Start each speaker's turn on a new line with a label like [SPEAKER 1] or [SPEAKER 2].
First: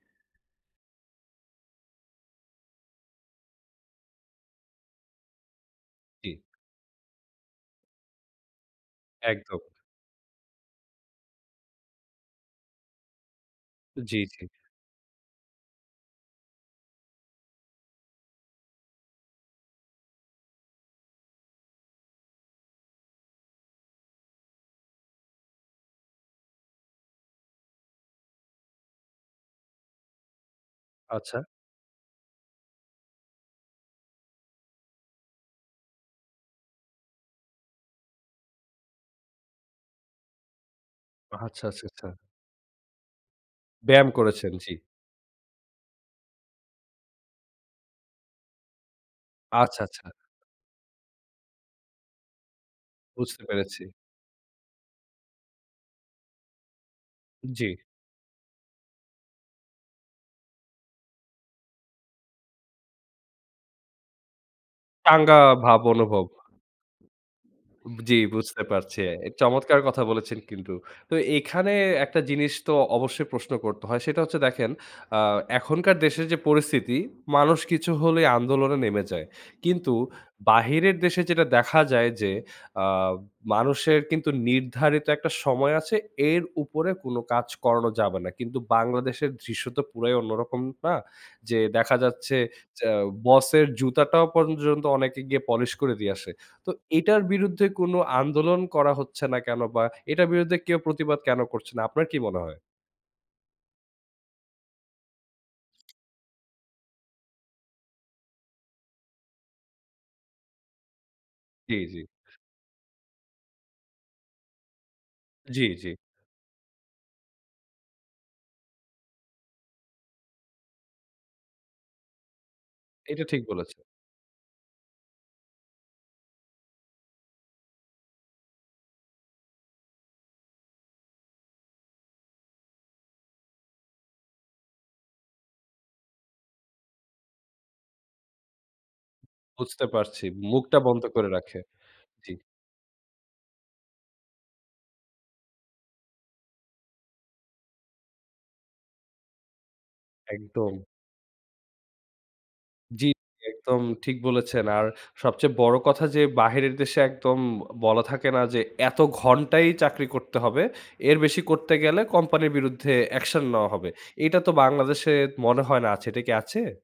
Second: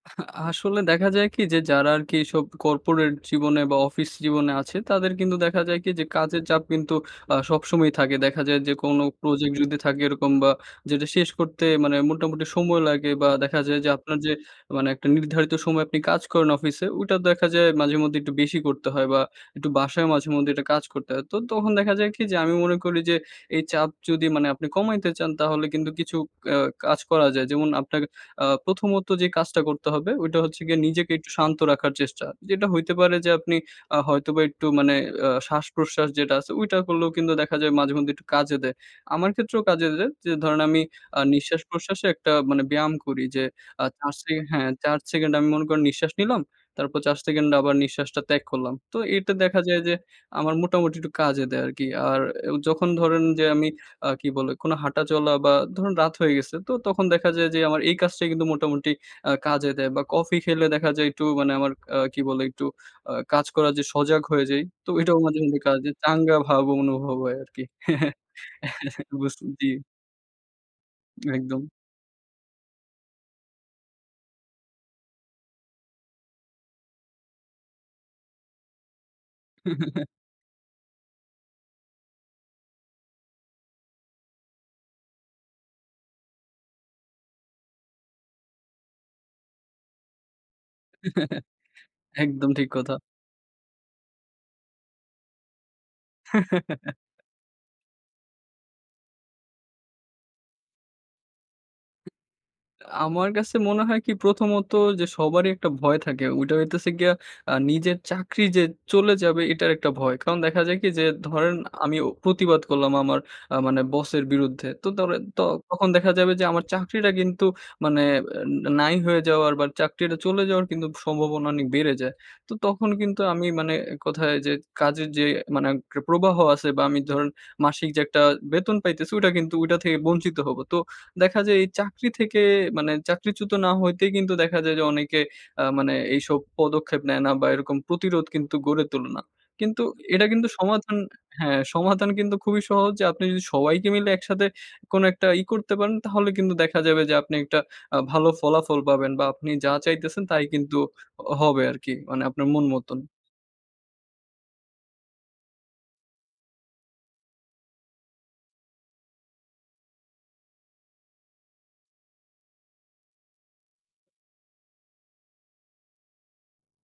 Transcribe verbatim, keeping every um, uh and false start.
[SPEAKER 1] আ আসলে দেখা যায় কি? যে যারা আরকি এইসব কর্পোরেট জীবনে বা, অফিস জীবনে আছে, তাদের কিন্তু দেখা যায় কি? যে
[SPEAKER 2] জি।
[SPEAKER 1] কাজের চাপ কিন্তু আ সবসময়ই থাকে। দেখা যায় যে কোনো প্রজেক্ট
[SPEAKER 2] একদম।
[SPEAKER 1] যদি থাকে এরকম বা, যেটা শেষ করতে মানে মোটামুটি সময় লাগে বা, দেখা যায় যে
[SPEAKER 2] জি,
[SPEAKER 1] আপনার যে
[SPEAKER 2] জি।
[SPEAKER 1] মানে একটা নির্ধারিত সময় আপনি কাজ করেন অফিসে, ওইটা দেখা যায় মাঝেমধ্যেই একটু বেশি করতে হয় বা, একটু বাসায় মাঝেমধ্যেই একটা কাজ করতে হয়। তো তখন দেখা যায় কি? যে আমি মনে করি যে, এই চাপ যদি মানে আপনি কমাইতে চান, তাহলে কিন্তু কিছু আ কাজ করা যায়। যেমন আপনাকে আ প্রথমত যে কাজটা করতে হবে, ওইটা হচ্ছে গিয়ে নিজেকে একটু
[SPEAKER 2] আচ্ছা।
[SPEAKER 1] শান্ত রাখার চেষ্টা। যেটা হইতে পারে যে আপনি আ হয়তোবা একটু মানে আ শ্বাস-প্রশ্বাস যেটা আছে, ওইটা করলেও কিন্তু দেখা যায় মাঝেমধ্যে একটু কাজে দেয়। আমার ক্ষেত্রেও কাজে দেয়। যে ধরেন আমি আ
[SPEAKER 2] আহ
[SPEAKER 1] নিঃশ্বাস
[SPEAKER 2] আচ্ছা, আচ্ছা,
[SPEAKER 1] প্রশ্বাসে
[SPEAKER 2] আচ্ছা।
[SPEAKER 1] একটা মানে ব্যায়াম করি। যে আ
[SPEAKER 2] ব্যায়াম
[SPEAKER 1] চার সে
[SPEAKER 2] করেছেন,
[SPEAKER 1] হ্যাঁ,
[SPEAKER 2] জি।
[SPEAKER 1] চার সেকেন্ড আমি মনে করে নিঃশ্বাস নিলাম। তারপর চার সেকেন্ড আবার নিঃশ্বাসটা ত্যাগ করলাম। তো এটা দেখা
[SPEAKER 2] আচ্ছা,
[SPEAKER 1] যায় যে
[SPEAKER 2] আচ্ছা।
[SPEAKER 1] আমার মোটামুটি একটু কাজে দেয় আরকি। আর আ যখন ধরেন
[SPEAKER 2] বুঝতে
[SPEAKER 1] যে আমি
[SPEAKER 2] পেরেছি।
[SPEAKER 1] আ কী বলে? কোনো হাঁটা চলা বা, ধরুন রাত হয়ে গেছে। তো তখন দেখা যায় যে
[SPEAKER 2] জি।
[SPEAKER 1] আমার এই কাজটা কিন্তু মোটামুটি আ কাজে দেয় বা, কফি খেলে দেখা যায় একটু মানে আমার কি বলে? একটু আ কাজ করার যে সজাগ হয়ে যাই। তো এটাও
[SPEAKER 2] টাঙ্গা
[SPEAKER 1] মাঝেমধ্যে কাজ
[SPEAKER 2] ভাব অনুভব।
[SPEAKER 1] চাঙ্গা ভাব অনুভব হয় আরকি।
[SPEAKER 2] জি, বুঝতে পারছি। এ
[SPEAKER 1] বুঝ জি।
[SPEAKER 2] চমৎকার কথা বলেছেন কিন্তু। তো
[SPEAKER 1] একদম।
[SPEAKER 2] এখানে একটা জিনিস তো অবশ্যই প্রশ্ন করতে হয়। সেটা হচ্ছে দেখেন আ এখনকার দেশের যে পরিস্থিতি, মানুষ কিছু হলেই আন্দোলনে নেমে যায়। কিন্তু বাহিরের দেশে যেটা দেখা যায় যে আ মানুষের কিন্তু নির্ধারিত একটা সময় আছে। এর উপরে কোন কাজ করানো যাবে না। কিন্তু বাংলাদেশের দৃশ্য তো পুরাই অন্যরকম, না? যে দেখা যাচ্ছে
[SPEAKER 1] একদম ঠিক
[SPEAKER 2] যেআ
[SPEAKER 1] কথা।
[SPEAKER 2] বসের জুতাটাও পর্যন্ত অনেকে গিয়ে পলিশ করে দিয়ে আসে। তো এটার বিরুদ্ধে কোন আন্দোলন করা হচ্ছে না কেন? বা এটার বিরুদ্ধে কেউ প্রতিবাদ কেন করছে না? আপনার কি মনে হয়?
[SPEAKER 1] আ আমার কাছে মনে হয় কি? প্রথমত যে সবারই একটা ভয় থাকে। ওইটা হইতেছে গিয়ে আ নিজের চাকরি যে চলে যাবে, এটার একটা ভয়। কারণ দেখা যায় কি? যে ধরেন
[SPEAKER 2] জি, জি।
[SPEAKER 1] আমিও প্রতিবাদ করলাম আমার আ মানে বসের বিরুদ্ধে। তো ধরেন ত
[SPEAKER 2] জি, জি।
[SPEAKER 1] তখন দেখা যাবে যে আমার চাকরিটা কিন্তু মানে আ নাই হয়ে যাওয়ার বা, চাকরিটা চলে যাওয়ার কিন্তু স সম্ভাবনা অনেক বেড়ে যায়। তো তখন কিন্তু
[SPEAKER 2] এইটা ঠিক
[SPEAKER 1] আমি
[SPEAKER 2] বলেছ।
[SPEAKER 1] মানে এক কথায় যে কাজের যে মানে এট প্রবাহ আছে বা, আমি ধরেন মাসিক যে একটা বেতন পাইতেছি, ওটা কিন্তু ওইটা থেকে বঞ্চিত হব। তো দেখা যায় এই চাকরি থেকে মানে চাকরিচ্যুত না হইতেই কিন্তু দেখা যায় যে অনেকে আ মানে এইসব পদক্ষেপ নেয় না বা, এরকম প্রতিরোধ কিন্তু গড়ে তোলে না। কিন্তু
[SPEAKER 2] বুঝতে পারছি,
[SPEAKER 1] এটা কিন্তু
[SPEAKER 2] মুখটা
[SPEAKER 1] সমাধান
[SPEAKER 2] বন্ধ করে রাখে।
[SPEAKER 1] হ্যাঁ, সমাধান
[SPEAKER 2] জি।
[SPEAKER 1] কিন্তু খুবই সহজ। যে আপনি যদি সবাইকে মিলে একসাথে কোন একটা ই করতে পারেন, তাহলে কিন্তু দেখা যাবে যে আপনি একটা আ ভালো ফলাফল পাবেন বা, আপনি যা চাইতেছেন, তাই কিন্তু
[SPEAKER 2] একদম।
[SPEAKER 1] হ হবে আরকি, মানে আপনার মন মতন।
[SPEAKER 2] জি, একদম ঠিক বলেছেন। আর সবচেয়ে বড় কথা যে বাহিরের দেশে একদম বলা থাকে না? যে এত ঘন্টাই চাকরি করতে হবে। এর বেশি করতে গেলে কোম্পানির বিরুদ্ধে অ্যাকশন নেওয়া হবে। এটা তো বাংলাদেশে মনে হয় না আছে, এটা কি আছে?